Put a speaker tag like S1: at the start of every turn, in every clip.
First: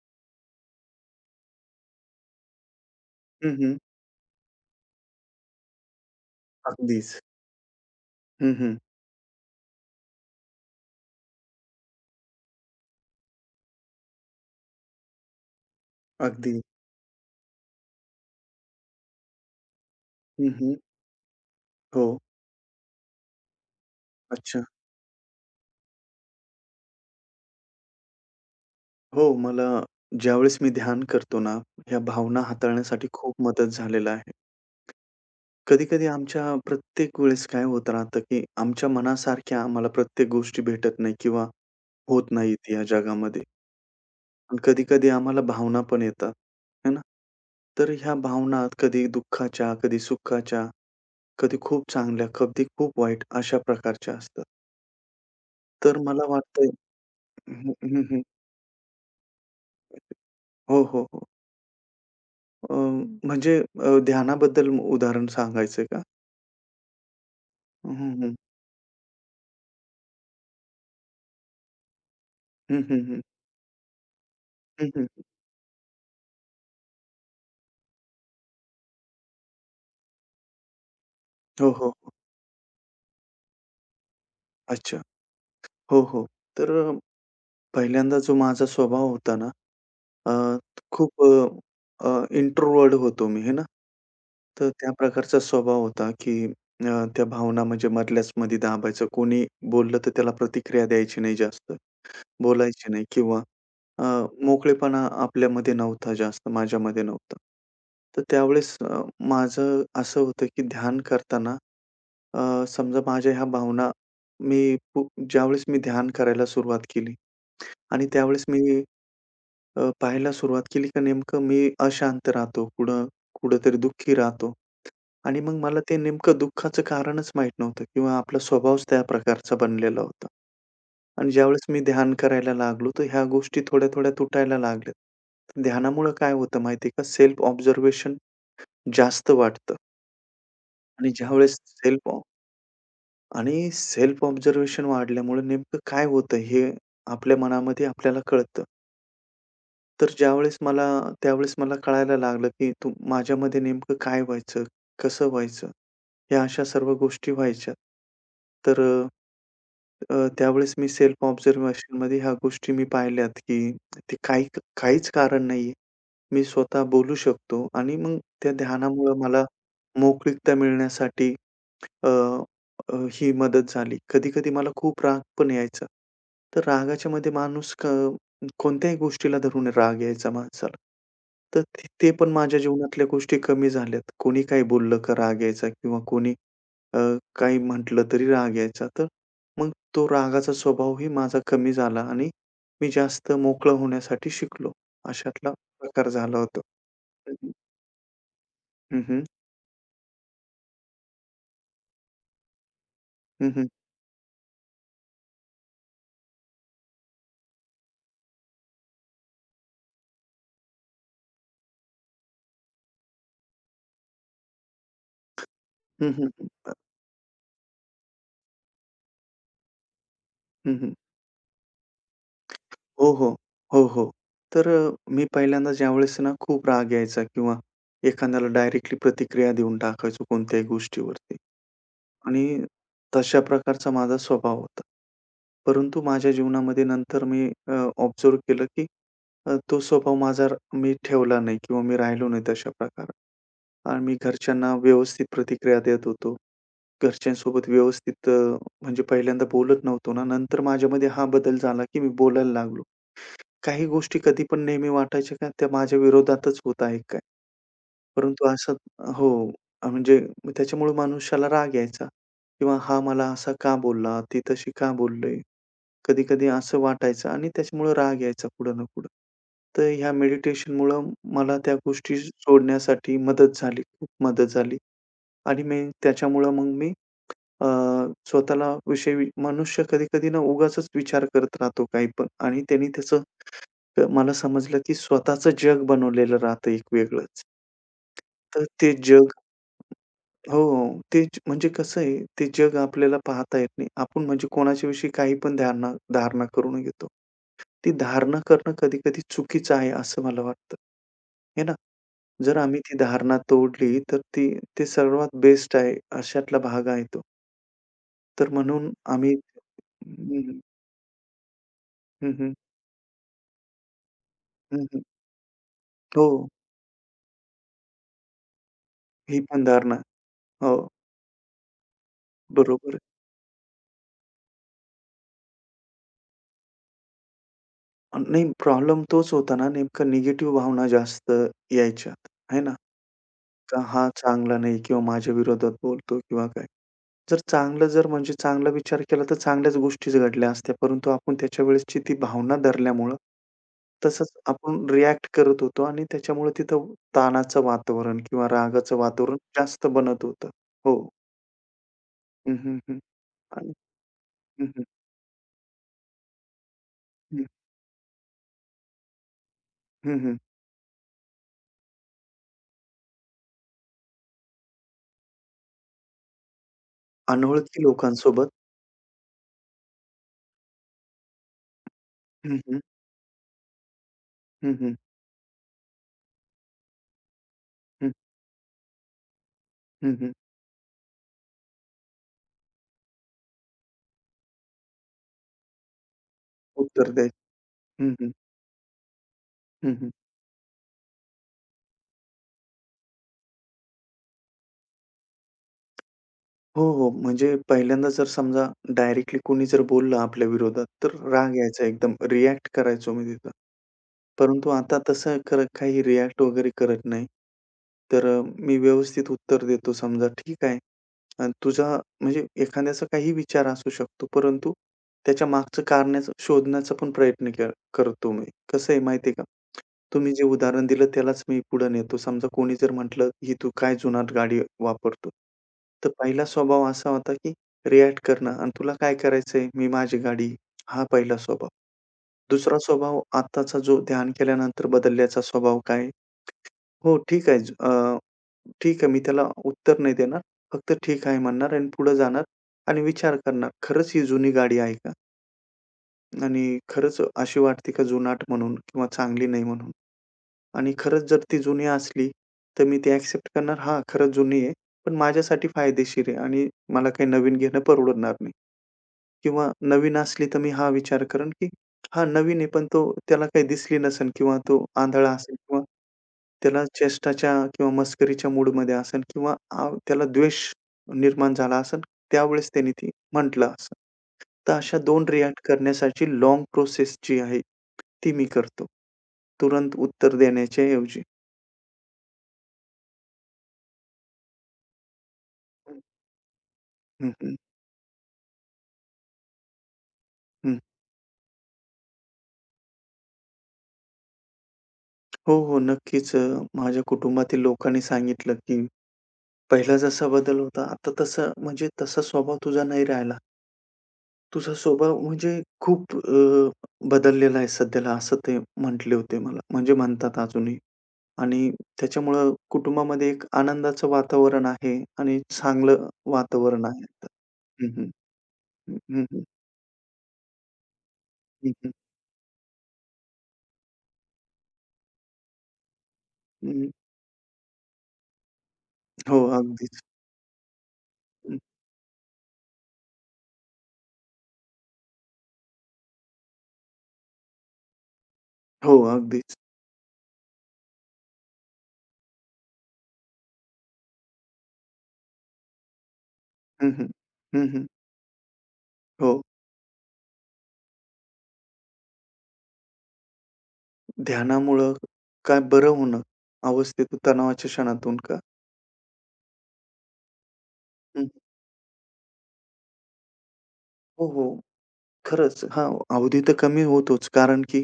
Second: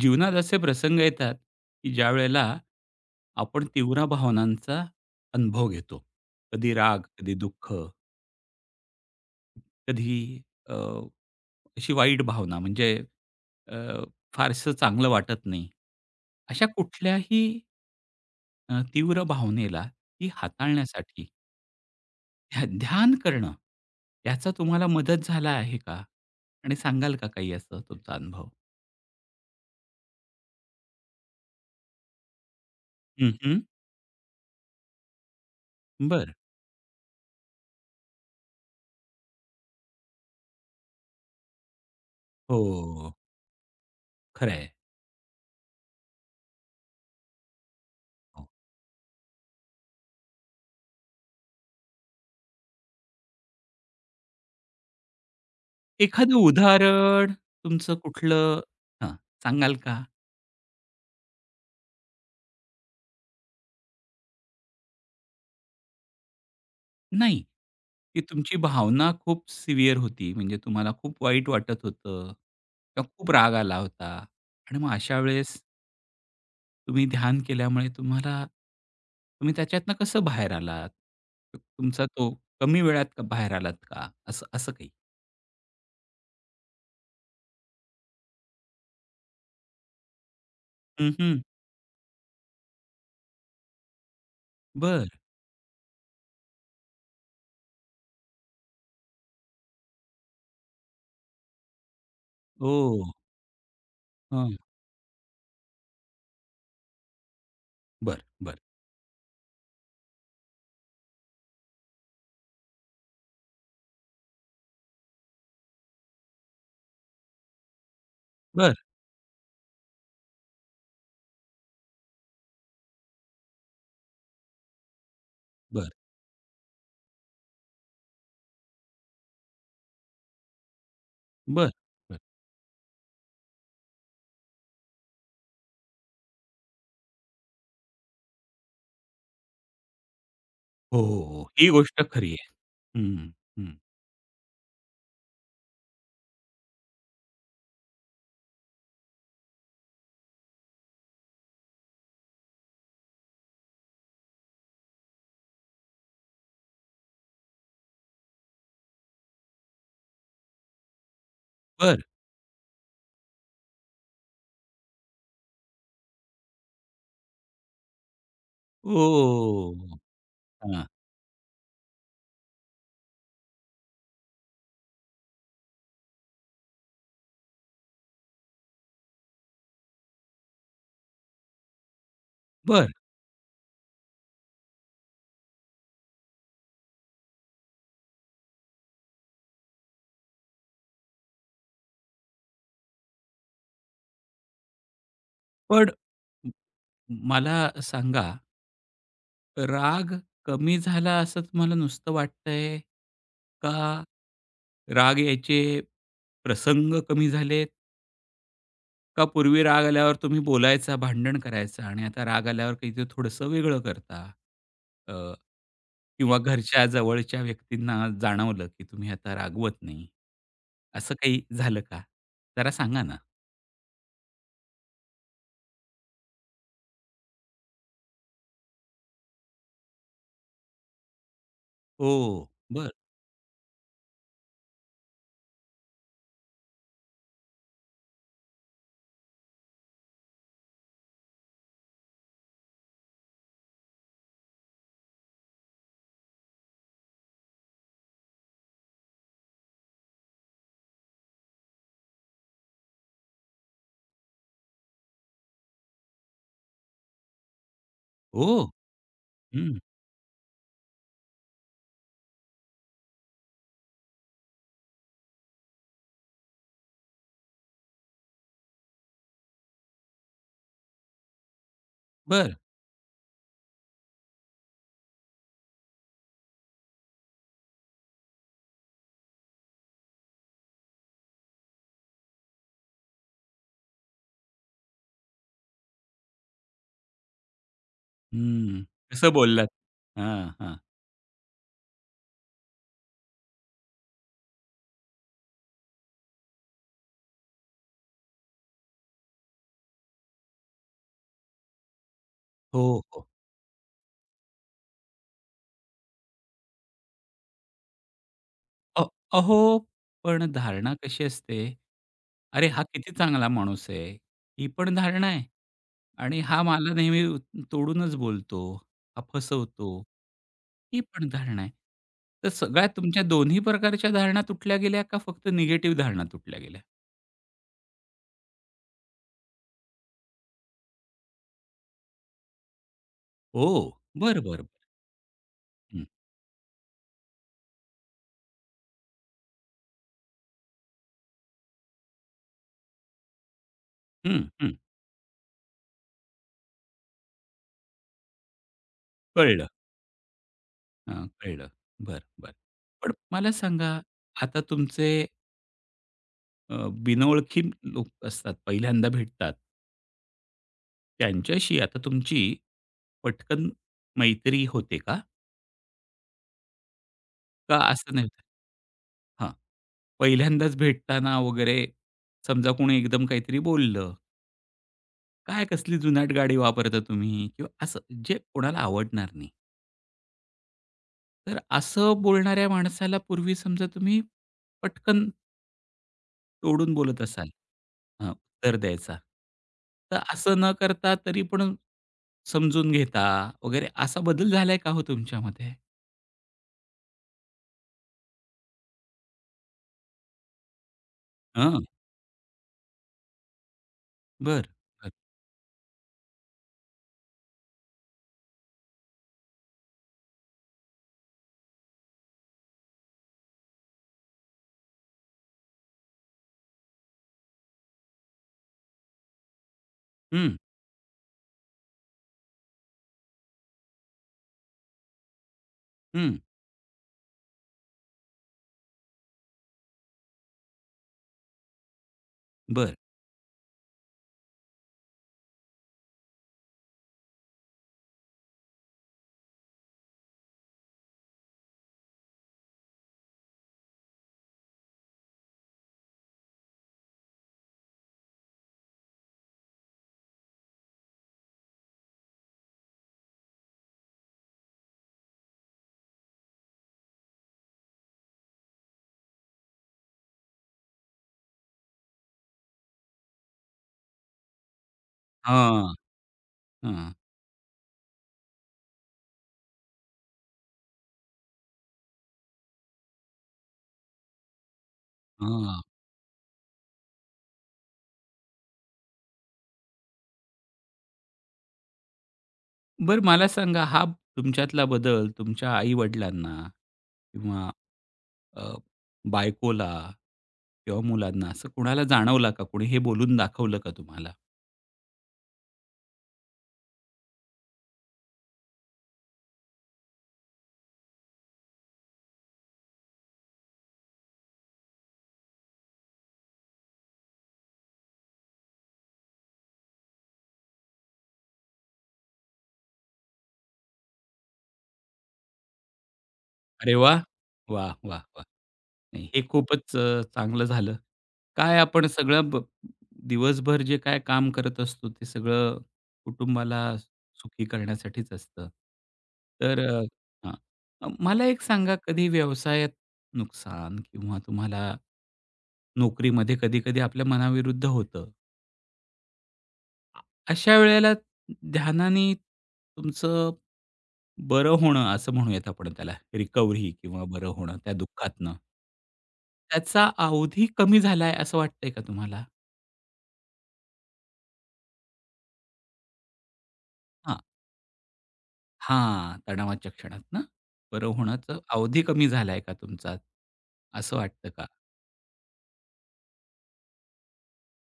S1: जीवनात असे प्रसंग येतात, की ज्यावेळेला
S2: हं,
S1: आपण
S2: हं.
S1: तीव्र भावनांचा अनुभव घेतो. कधी राग,
S2: अगदीच.
S1: कधी दुःख,
S2: हं, हं.
S1: कधी अ, अशी वाईट भावना म्हणजे अ, फारसं चांगलं वाटत नाही.
S2: अगदी.
S1: अशा कुठल्याही तीव्र भावनेला ती
S2: हं, हं.
S1: हाताळण्यासाठी
S2: हो.
S1: ध्यान करणं, याचा
S2: अच्छा.
S1: तुम्हाला मदत झाला आहे का? आणि सांगाल का काही असं तुमचा अनुभव?
S2: हो, मला ज्यावेळेस मी ध्यान करतो ना, ह्या भावना हाताळण्यासाठी
S1: हं,
S2: खूप
S1: हं.
S2: मदत झालेला आहे. कधी-कधी
S1: बरं.
S2: आमच्या प्रत्येक वेळेस काय होत राहतं, की आमच्या मनासारख्या आम्हाला प्रत्येक गोष्टी भेटत नाही किंवा होत नाहीत या
S1: हो,
S2: जगामध्ये. आणि
S1: खरं
S2: कधी-कधी आम्हाला भावना पण येतात, है ना? तर ह्या
S1: हो.
S2: भावना कधी दुःखाच्या, कधी सुखाच्या, कधी खूप चांगल्या, कधी खूप वाईट अशा प्रकारच्या असतात. तर मला
S1: एखादं
S2: वाटतंय.
S1: उदाहरण
S2: हं,
S1: तुमचं
S2: हं, हं.
S1: कुठलं, हां, सांगाल का?
S2: हो, हो, हो. अ, हं. म्हणजे अ, ध्यानाबद्दल उदाहरण सांगायचंय का?
S1: नाही.
S2: हं,
S1: की
S2: हं.
S1: तुमची भावना खूप सिव्हिअर होती. म्हणजे तुम्हाला खूप वाईट वाटत होतं
S2: हं,
S1: किंवा
S2: हं, हं.
S1: खूप राग आला होता आणि
S2: हं,
S1: मग
S2: हं.
S1: अशा वेळेस तुम्ही ध्यान केल्यामुळे तुम्हाला, तुम्ही त्याच्यातनं कसं बाहेर आलात?
S2: हो, हो,
S1: तुमचा
S2: हो.
S1: तो कमी वेळात का बाहेर आलात का? असं असं काही?
S2: अच्छा. हो, हो. तर पहिल्यांदा जो माझा स्वभाव होता ना, अ,
S1: हं,
S2: खूप
S1: हं.
S2: अ, अ, इंट्रोवर्ट होतो मी, हे ना. तर त्या
S1: बरं.
S2: प्रकारचा स्वभाव होता, की त्या भावना म्हणजे मधल्याच मध्ये दाबायचं. कोणी बोललं तर त्याला प्रतिक्रिया द्यायची नाही जास्त. बोलायचे
S1: हो.
S2: नाही किंवा अ,
S1: हां.
S2: मोकळेपणा आपल्यामध्ये नव्हता जास्त, माझ्यामध्ये नव्हता. तर
S1: बरं, बरं.
S2: त्यावेळेस माझं असं होतं की ध्यान करताना समजा माझ्या ह्या भावना मी पु ज्यावेळेस मी ध्यान करायला सुरुवात केली आणि त्यावेळेस
S1: बरं,
S2: मी पाहायला सुरुवात केली का नेमकं मी अशांत राहतो, कुठं कुठेतरी दुःखी राहतो आणि मग मला
S1: बरं,
S2: ते नेमकं दुःखाचं कारणच माहीत नव्हतं किंवा आपला स्वभावच त्या प्रकारचा बनलेला होता. आणि ज्यावेळेस
S1: बरं,
S2: मी ध्यान
S1: बरं.
S2: करायला लागलो, तर ह्या गोष्टी थोड्या-थोड्या तुटायला लागल्या. ध्यानामुळं काय होतं माहिती का? सेल्फ ऑब्झर्वेशन जास्त वाढतं
S1: हो,
S2: आणि
S1: हो, हो.
S2: ज्यावेळेस
S1: ही गोष्ट
S2: सेल्फ ऑ
S1: खरी आहे. हं,
S2: आणि
S1: हं.
S2: सेल्फ ऑब्झर्वेशन वाढल्यामुळे नेमकं काय होतं हे आपल्या मनामध्ये आपल्याला कळतं. तर ज्यावेळेस मला त्यावेळेस मला कळायला लागलं, की तू माझ्यामध्ये नेमकं काय व्हायचं? कसं व्हायचं? या अशा सर्व गोष्टी व्हायच्या. तर अ, अ, त्यावेळेस मी सेल्फ
S1: बरं.
S2: ऑब्झर्वेशनमध्ये ह्या गोष्टी मी पाहिल्यात, की ते काही काहीच कारण नाहीये. मी स्वतः बोलू शकतो आणि मग त्या ध्यानामुळं मला
S1: ओह!
S2: मोकळीकता
S1: हां.
S2: मिळण्यासाठी अ, अ, ही मदत झाली. कधी-कधी मला खूप राग पण यायचा. तर रागाच्यामध्ये माणूस क कोणत्याही गोष्टीला धरून राग यायचा माणसाला. तर ते ते पण माझ्या
S1: बरं.
S2: जीवनातल्या गोष्टी कमी झाल्यात. कोणी काही बोललं का राग यायचा किंवा कोणी अ, काही म्हटलं तरी राग यायचा. तर मग तो रागाचा स्वभावही माझा कमी झाला आणि मी जास्त मोकळं होण्यासाठी शिकलो. अशातला
S1: पण
S2: प्रकार झाला होता.
S1: म मला सांगा,
S2: हं, हं.
S1: राग कमी झाला असं तुम्हाला नुसतं वाटतंय?
S2: हं, हं.
S1: का राग यायचे प्रसंग कमी झालेत? का पूर्वी राग आल्यावर तुम्ही बोलायचा, भांडण करायचा आणि आता राग आल्यावर काहीतरी थोडंसं वेगळं करता? अ,
S2: हं, हं.
S1: किंवा
S2: हं, हं.
S1: घरच्या जवळच्या व्यक्तींना जाणवलं, की तुम्ही आता रागवत नाही. असं काही झालं का? जरा सांगा
S2: हो,
S1: ना.
S2: हो. हो, हो. तर मी पहिल्यांदा ज्यावेळेस ना खूप राग यायचा किंवा एखाद्याला डायरेक्टली प्रतिक्रिया देऊन टाकायचो कोणत्याही गोष्टीवरती
S1: ओह!
S2: आणि
S1: बरं.
S2: तशा प्रकारचा माझा स्वभाव होता. परंतु माझ्या जीवनामध्ये नंतर मी ऑब्झर्व्ह केलं की तो स्वभाव माझा मी ठेवला नाही किंवा मी राहिलो नाही तशा प्रकारे. आणि मी घरच्यांना व्यवस्थित प्रतिक्रिया देत होतो. घरच्यांसोबत व्यवस्थित म्हणजे पहिल्यांदा बोलत नव्हतो ना. नंतर माझ्यामध्ये हा बदल झाला की मी बोलायला लागलो. काही गोष्टी कधी पण नेहमी वाटायच्या का त्या माझ्या विरोधातच होत आहेत काय? परंतु
S1: ओह!
S2: असं. हो,
S1: हं.
S2: म्हणजे त्याच्यामुळे मनुष्याला राग यायचा किंवा हा मला असा का बोलला? ती तशी का बोलली? कधी-कधी असं वाटायचं आणि त्याच्यामुळे राग यायचा कुठं ना कुठं. तर ह्या मेडिटेशनमुळं मला त्या गोष्टी
S1: बरं.
S2: सोडण्यासाठी मदत झाली, खूप मदत झाली आणि मी त्याच्यामुळं मग मी अ, मनुष्य कधी-कधी ना उगाचच विचार करत राहतो काही पण आणि त्यांनी त्याचं. तर मला समजलं की स्वतःचं जग बनवलेलं राहतं एक वेगळंच. तर
S1: हं.
S2: ते
S1: कसं
S2: जग.
S1: बोललात? हां,
S2: हो,
S1: हां.
S2: हो, म्हणजे कसं आहे, ते जग आपल्याला पाहता येत नाही. आपण म्हणजे कोणाच्याविषयी काही पण धारणा धारणा करून घेतो. ती धारणा करणं कधी-कधी चुकीचं आहे असं मला वाटतं. हे ना? जर आम्ही
S1: हो,
S2: ती
S1: हो.
S2: धारणा तोडली तर ती ते सर्वात बेस्ट आहे, अशातला भाग आहे तो. तर म्हणून
S1: अ
S2: आम्ही.
S1: अहो,
S2: हं,
S1: पण
S2: हं.
S1: धारणा कशी असते?
S2: हं, हं.
S1: अरे, हा किती चांगला माणूस आहे. ही
S2: हं,
S1: पण
S2: हं.
S1: धारणा आहे. आणि
S2: हो,
S1: हा मला नेहमी तोडूनच बोलतो, हा
S2: ही पण
S1: फसवतो,
S2: धारणा. हो,
S1: ही पण धारणा आहे. तर सगळ्या
S2: बरोबर आहे.
S1: तुमच्या दोन्ही प्रकारच्या धारणा तुटल्या गेल्या का फक्त निगेटिव्ह धारणा तुटल्या गेल्या?
S2: अन नाही प्रॉब्लेम तोच होता ना नेमका निगेटिव्ह भावना जास्त यायच्यात, है ना?
S1: हो.
S2: का हा
S1: बरं,
S2: चांगला
S1: बरं, बरं.
S2: नाही किंवा माझ्या विरोधात
S1: हं,
S2: बोलतो किंवा काय. जर चांगलं जर म्हणजे चांगला विचार केला तर चांगल्याच गोष्टीच घडल्या असत्या. परंतु आपण त्याच्या वेळेसची ती भावना धरल्यामुळं तसंच
S1: हं, हं.
S2: आपण रिएक्ट करत होतो आणि त्याच्यामुळे तिथं ताणाचं वातावरण किंवा रागाचं वातावरण
S1: कळलं.
S2: जास्त बनत होतं. हो.
S1: हां, कळलं. बरं, बरं.
S2: हं, हं, हं.
S1: पण मला
S2: आणि
S1: सांगा, आता
S2: हं, हं,
S1: तुमचे
S2: हं,
S1: बिनओळखी लोक असतात, पहिल्यांदा भेटतात,
S2: हं, हं.
S1: त्यांच्याशी आता तुमची पटकन मैत्री होते का? का
S2: अनोळखी
S1: असं नाही होत?
S2: लोकांसोबत
S1: हां. पहिल्यांदाच भेटताना वगैरे
S2: हं,
S1: समजा
S2: हं,
S1: कोणी एकदम काहीतरी बोललं,
S2: हं, हं,
S1: "काय कसली जुनाट गाडी वापरता तुम्ही?" किंवा असं
S2: हं,
S1: जे कोणाला आवडणार नाही.
S2: हं, हं.
S1: तर असं बोलणाऱ्या माणसाला पूर्वी समजा तुम्ही पटकन तोडून
S2: उत्तर
S1: बोलत
S2: द्यायचं.
S1: असाल.
S2: हं,
S1: हां,
S2: हं,
S1: उत्तर द्यायचा.
S2: हं, हं.
S1: तर असं न करता तरी पण समजून घेता वगैरे असा बदल झालाय का हो तुमच्यामध्ये?
S2: हो, हो. म्हणजे पहिल्यांदा जर समजा डायरेक्टली कोणी जर बोललं आपल्या विरोधात, तर राग
S1: हां,
S2: यायचा एकदम. रिएक्ट करायचो मी तिथं.
S1: बरं,
S2: परंतु आता
S1: बरं.
S2: तसं कर काही रिएक्ट वगैरे करत नाही. तर मी व्यवस्थित उत्तर देतो समजा, "ठीक आहे." अ, तुझा म्हणजे एखाद्याचा काही विचार असू शकतो, परंतु त्याच्या मागचं कारणाचं शोधण्याचा पण प्रयत्न के करतो मी. कसं आहे माहिती का? तुम्ही जे
S1: हं,
S2: उदाहरण दिलं त्यालाच मी पुढे नेतो. समजा कोणी जर म्हटलं, "ही तू काय जुनाट गाडी वापरतो?" तर
S1: हं.
S2: पहिला स्वभाव असा होता की रिएक्ट करणं आणि "तुला काय करायचंय? मी माझी गाडी." हा पहिला स्वभाव. दुसरा
S1: बरं.
S2: स्वभाव आत्ताचा जो ध्यान केल्यानंतर बदलल्याचा स्वभाव काय? हो, ठीक आहे. अ, ठीक आहे. मी त्याला उत्तर नाही देणार. फक्त ठीक आहे म्हणणार आणि पुढे जाणार आणि विचार करणार, खरंच ही जुनी गाडी आहे का? आणि खरंच अशी वाटते का जुनाट म्हणून किंवा चांगली नाही म्हणून? आणि खरंच जर ती जुनी असली, तर मी ती ॲक्सेप्ट करणार, हां, खरंच जुनी आहे, पण माझ्यासाठी फायदेशीर आहे आणि मला काही नवीन घेणं परवडणार नाही. किंवा नवीन असली तर मी हा विचार करेन, की हा नवीन आहे, पण तो त्याला काही दिसली नसेल किंवा तो आंधळा असेल किंवा
S1: हां,
S2: त्याला
S1: हां,
S2: चेष्टाच्या किंवा मस्करीच्या मूडमध्ये असेल किंवा त्याला द्वेष निर्माण झाला असेल, त्यावेळेस त्याने ती म्हटलं असेल. तर अशा 2 रिएक्ट
S1: हां.
S2: करण्यासाठी लाँग प्रोसेस जी आहे, ती मी करतो. तुरंत उत्तर देण्याच्या ऐवजी.
S1: बरं, मला सांगा, हा तुमच्यातला बदल तुमच्या आई-वडिलांना
S2: हं, हं,
S1: किंवा अ, बायकोला
S2: हं.
S1: किंवा मुलांना असं कोणाला जाणवला का? कोणी हे बोलून दाखवलं का तुम्हाला?
S2: हो, हो. नक्कीच माझ्या कुटुंबातील लोकांनी सांगितलं, की पहिला जसा बदल होता, आता तसं म्हणजे तसा स्वभाव तुझा नाही राहिला. तुझा स्वभाव म्हणजे खूप बदललेला आहे सध्याला, असं ते म्हटले होते मला. म्हणजे म्हणतात अजूनही. आणि त्याच्यामुळं कुटुंबामध्ये एक आनंदाचं वातावरण आहे आणि चांगलं वातावरण
S1: अरे
S2: आहे
S1: वाह!
S2: आता. हं,
S1: वाह,
S2: हं.
S1: वाह, वाह!
S2: हं, हं,
S1: नाही, हे
S2: हं.
S1: खूपच चांगलं झालं.
S2: हं,
S1: काय
S2: हं.
S1: आपण सगळं दिवसभर जे काय काम करत असतो, ते सगळं कुटुंबाला
S2: हं.
S1: सुखी करण्यासाठीच असतं.
S2: हो,
S1: तर
S2: अगदीच.
S1: हां. मला
S2: हं.
S1: एक सांगा, कधी व्यवसायात नुकसान किंवा तुम्हाला नोकरीमध्ये कधी-कधी आपल्या मनाविरुद्ध होतं.
S2: हो, अगदीच.
S1: अ, अशा वेळेला ध्यानाने तुमचं बरं होणं, असं म्हणूयात आपण त्याला,
S2: हं,
S1: रिकव्हरी
S2: हं.
S1: किंवा बरं
S2: हं,
S1: होणं
S2: हं.
S1: त्या दुःखातनं.
S2: हो.
S1: त्याचा अवधी कमी झालाय असं वाटतंय का तुम्हाला?
S2: ध्यानामुळं काय बरं होणं, अवस्थेतून
S1: हां,
S2: तणावाच्या क्षणातून का?
S1: हां, तणावाच्या क्षणात ना? बरं
S2: हं.
S1: होण्याचा अवधी कमी झालाय का तुमचा? असं
S2: हो, हो.
S1: वाटतं का?
S2: खरंच. हां, अवधी तर कमी होतोच. कारण की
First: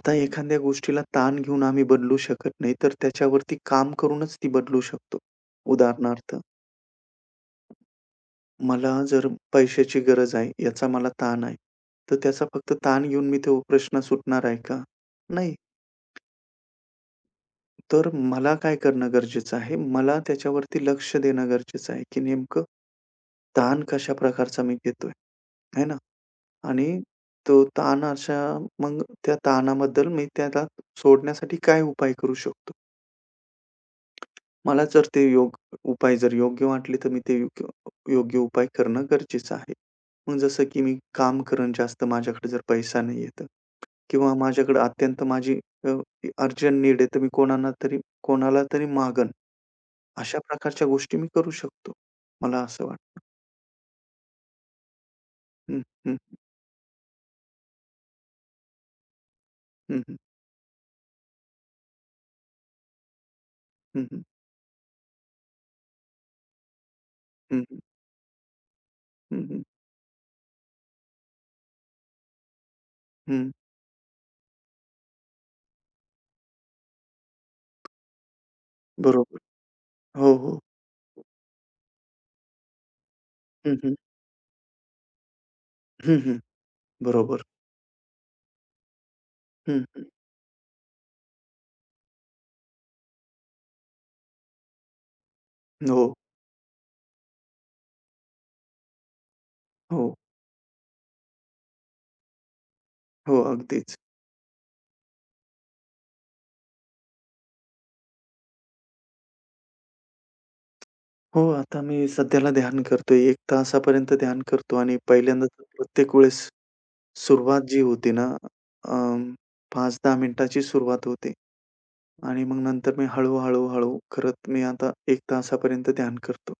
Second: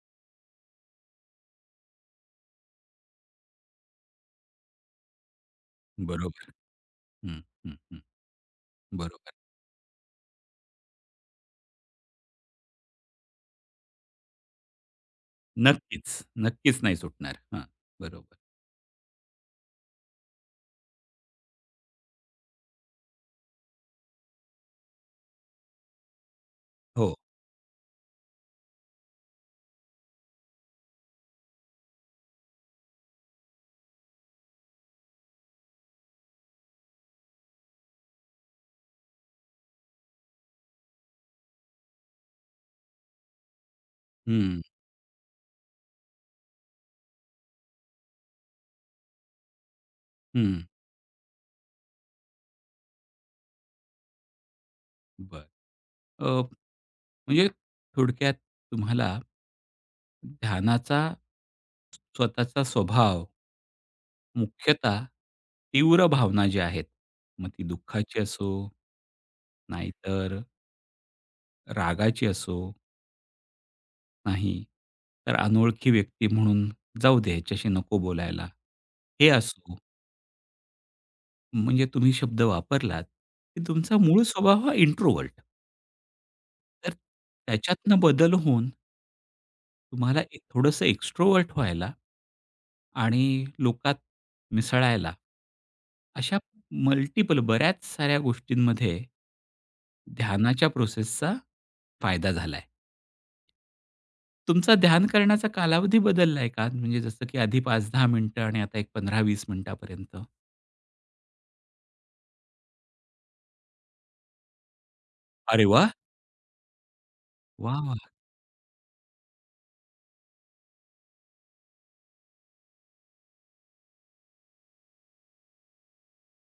S2: आता एखाद्या गोष्टीला ताण घेऊन आम्ही बदलू शकत नाही, तर त्याच्यावरती काम करूनच ती बदलू शकतो. उदाहरणार्थ,
S1: बरोबर. हं, हं, हं.
S2: मला जर
S1: बरोबर.
S2: पैशाची गरज आहे, याचा मला ताण आहे, तर त्याचा फक्त ताण घेऊन मी तो प्रश्न सुटणार आहे का? नाही.
S1: नक्कीच, नक्कीच नाही सुटणार. हां,
S2: तर
S1: बरोबर.
S2: मला काय करणं गरजेचं आहे? मला त्याच्यावरती लक्ष देणं गरजेचं आहे, की नेमकं ताण कशा प्रकारचा मी घेतोय, आहे ना? आणि
S1: हो.
S2: तो ताण अशा मग त्या ताणाबद्दल मी त्याला सोडण्यासाठी काय उपाय करू शकतो? मला जर ते योग उपाय जर योग्य वाटले, तर मी ते योग्य योग्य उपाय करणं गरजेचं आहे. मग जसं की मी काम करेन जास्त माझ्याकडे जर पैसा नाहीये तर किंवा
S1: हं,
S2: माझ्याकडे अत्यंत माझी अर्जंट नीड आहे, तर मी कोणाला तरी मागेन. अशा
S1: हं.
S2: प्रकारच्या गोष्टी मी करू शकतो. मला असं वाटतं.
S1: बरं.
S2: हं, हं,
S1: अ, म्हणजे थोडक्यात तुम्हाला
S2: हं, हं,
S1: ध्यानाचा, स्वतःचा स्वभाव,
S2: हं, हं,
S1: मुख्यतः तीव्र भावना ज्या आहेत, मग ती
S2: हं,
S1: दुःखाची असो,
S2: हं, हं,
S1: नाहीतर रागाची असो,
S2: हं.
S1: नाही तर अनोळखी व्यक्ती म्हणून जाऊ दे ह्याच्याशी नको बोलायला. हे
S2: बरोबर.
S1: असो,
S2: हो, हो.
S1: म्हणजे तुम्ही शब्द वापरलात, की
S2: हं, हं.
S1: तुमचा मूळ स्वभाव हा इंट्रोवर्ट,
S2: हं, हं.
S1: तर
S2: बरोबर.
S1: त्याच्यातनं बदल होऊन
S2: हं, हं.
S1: तुम्हाला एक थोडंसं एक्स्ट्रोव्हर्ट व्हायला आणि लोकात मिसळायला,
S2: हो,
S1: अशा मल्टिपल बऱ्याच साऱ्या गोष्टींमध्ये
S2: हो,
S1: ध्यानाच्या प्रोसेसचा फायदा झालाय.
S2: हो. अगदीच.
S1: तुमचा ध्यान करण्याचा कालावधी बदललाय का? म्हणजे जसं की आधी 5-10 मिनिटं आणि आता एक 15-20 मिनिटापर्यंत?
S2: हो, आता मी सध्याला ध्यान करतोय. 1 तासापर्यंत ध्यान करतो आणि पहिल्यांदा तर
S1: अरे वाह!
S2: प्रत्येक वेळेस सुरुवात जी
S1: वाह, वाह!
S2: होती ना, अं, 5-10 मिनिटाची सुरुवात होते आणि मग नंतर मी हळू-हळू, हळू करत मी आता 1 तासापर्यंत ध्यान करतो.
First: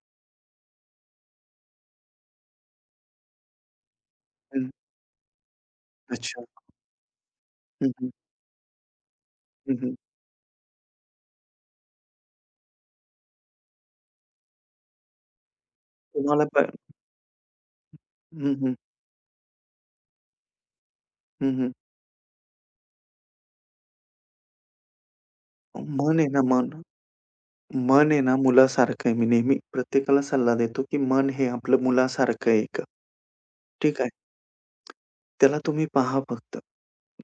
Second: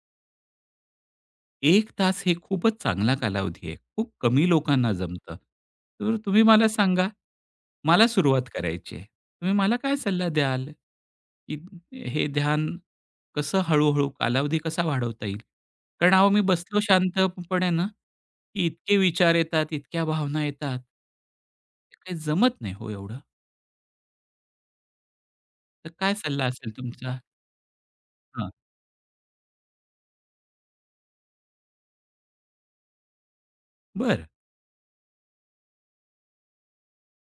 S1: एक तास हे खूपच चांगला कालावधी आहे. खूप कमी
S2: हं.
S1: लोकांना जमतं. तर तुम्ही
S2: अच्छा.
S1: मला सांगा,
S2: हं,
S1: मला
S2: हं.
S1: सुरुवात करायची आहे. तुम्ही मला
S2: हं, हं.
S1: काय सल्ला द्याल? की हे ध्यान कसं, हळू कालावधी कसा वाढवता येईल? कारण अहो मी
S2: तुम्हाला पण
S1: बसलो शांतपणे ना,
S2: हं,
S1: की
S2: हं.
S1: इतके विचार येतात, इतक्या भावना येतात.
S2: हं, हं.
S1: ते काही जमत नाही हो एवढं. तर काय
S2: मन आहे ना,
S1: सल्ला
S2: मन
S1: असेल तुमचा?
S2: मन आहे ना
S1: हां.
S2: मुलासारखं आहे. मी नेहमी प्रत्येकाला सल्ला देतो, की मन हे आपलं मुलासारखं आहे. ठीक आहे.
S1: बरं,
S2: त्याला तुम्ही पहा फक्त.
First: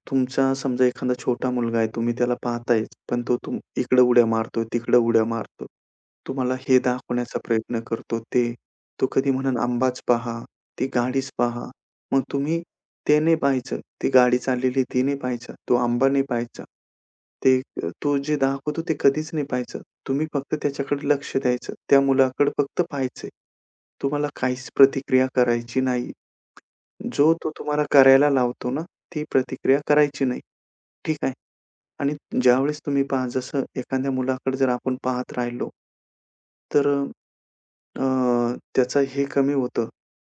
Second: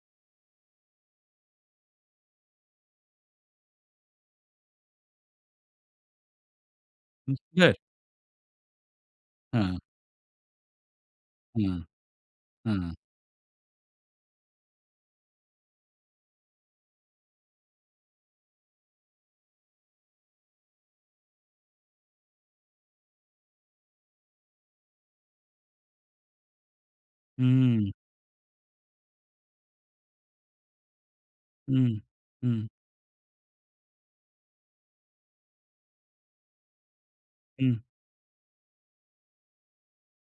S2: तुमचा समजा एखादा छोटा मुलगा आहे, तुम्ही त्याला पाहताय, पण तो तुम इकडं उड्या मारतोय, तिकडं उड्या मारतो. तुम्हाला हे दाखवण्याचा
S1: बरं.
S2: प्रयत्न करतो ते. तो कधी म्हणेल
S1: हां, हां,
S2: आंबाच पहा, ती गाडीच पहा.
S1: हां.
S2: मग तुम्ही ते नाही पाहायचं. ती गाडी चाललेली ती नाही पाहायचं. तो आंबा नाही पाहायचा. ते तो जे दाखवतो ते कधीच नाही पाहायचं. तुम्ही फक्त त्याच्याकडे लक्ष द्यायचं. त्या मुलाकडे फक्त पाहायचंय. तुम्हाला काहीच प्रतिक्रिया करायची नाही. जो तो तुम्हाला
S1: हं,
S2: करायला लावतो ना, ती प्रतिक्रिया करायची नाही. ठीक आहे.
S1: हं,
S2: आणि
S1: हं,
S2: ज्यावेळेस तुम्ही पहा जसं एखाद्या मुलाकडे जर आपण पाहत राहिलो, तर
S1: हं.
S2: अ, त्याचं हे कमी होतं.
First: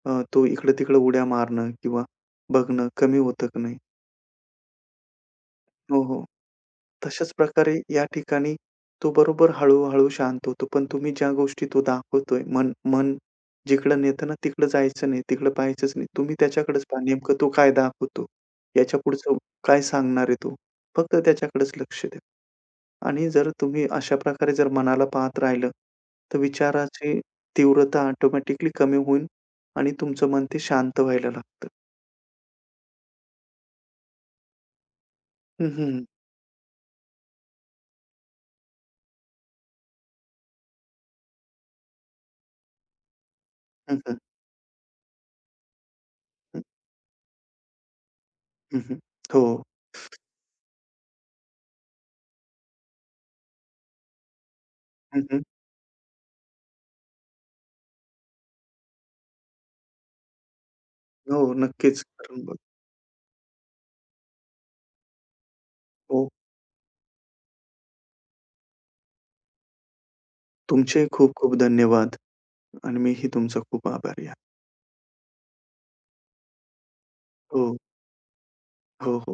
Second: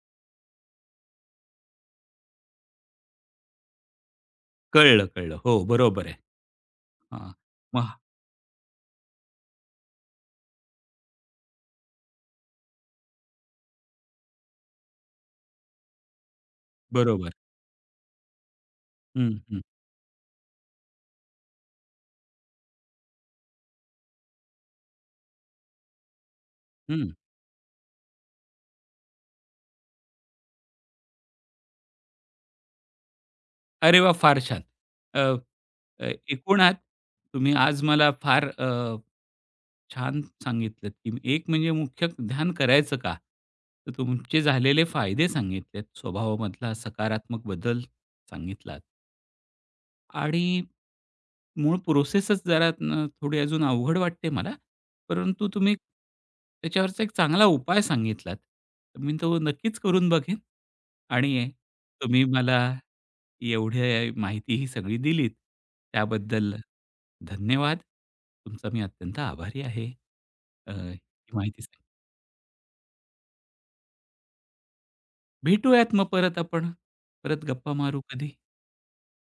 S2: तो इकडं-तिकडं उड्या मारणं किंवा बघणं कमी होतं की नाही?
S1: कळलं, कळलं. हो,
S2: हो,
S1: बरोबर आहे.
S2: हो.
S1: हां.
S2: तशाच प्रकारे
S1: मग
S2: या ठिकाणी तो बरोबर हळू-हळू शांत होतो. पण तुम्ही ज्या गोष्टी तो दाखवतोय, मन मन जिकडं नेतं ना, तिकडं जायचं नाही, तिकडं पाहायचंच नाही. तुम्ही त्याच्याकडेच पहा
S1: बरोबर.
S2: नेमकं तो काय दाखवतो, याच्या
S1: हं,
S2: पुढचं
S1: हं,
S2: काय सांगणार आहे तो. फक्त त्याच्याकडेच लक्ष द्या. आणि जर तुम्ही अशा प्रकारे जर मनाला पाहत राहिलं, तर
S1: हं.
S2: विचाराची तीव्रता ऑटोमॅटिकली कमी होईल आणि तुमचं मन ते शांत व्हायला लागतं.
S1: अरे वाह! फार छान. अ,
S2: हं, हं.
S1: अ, एकूणात तुम्ही आज मला फार छान सांगितलत, की एक म्हणजे मुख्य ध्यान करायचं का? तर
S2: हं, हं.
S1: तुमचे झालेले फायदे सांगितलेत,
S2: हं,
S1: स्वभावामधला सकारात्मक बदल सांगितलात.
S2: हं. हं. हो.
S1: आणि मूळ प्रोसेसच जरा थोडी अजून अवघड वाटते मला.
S2: हं, हं.
S1: परंतु तुम्ही त्याच्यावरचा एक चांगला उपाय सांगितलात. तर मी तो नक्कीच करून बघेन.
S2: हो,
S1: आणि
S2: नक्कीच.
S1: तुम्ही
S2: करून बघा.
S1: मला एवढी माहिती ही सगळी दिलीत,
S2: हो.
S1: त्याबद्दल धन्यवाद. तुमचा मी अत्यंत आभारी आहे. अ, ही
S2: तुमचे खूप खूप
S1: माहिती सांग
S2: धन्यवाद आणि मीही तुमचा खूप आभारी आहे.
S1: भेटूयात मग परत आपण. परत गप्पा
S2: हो.
S1: मारू कधी.
S2: हो, हो.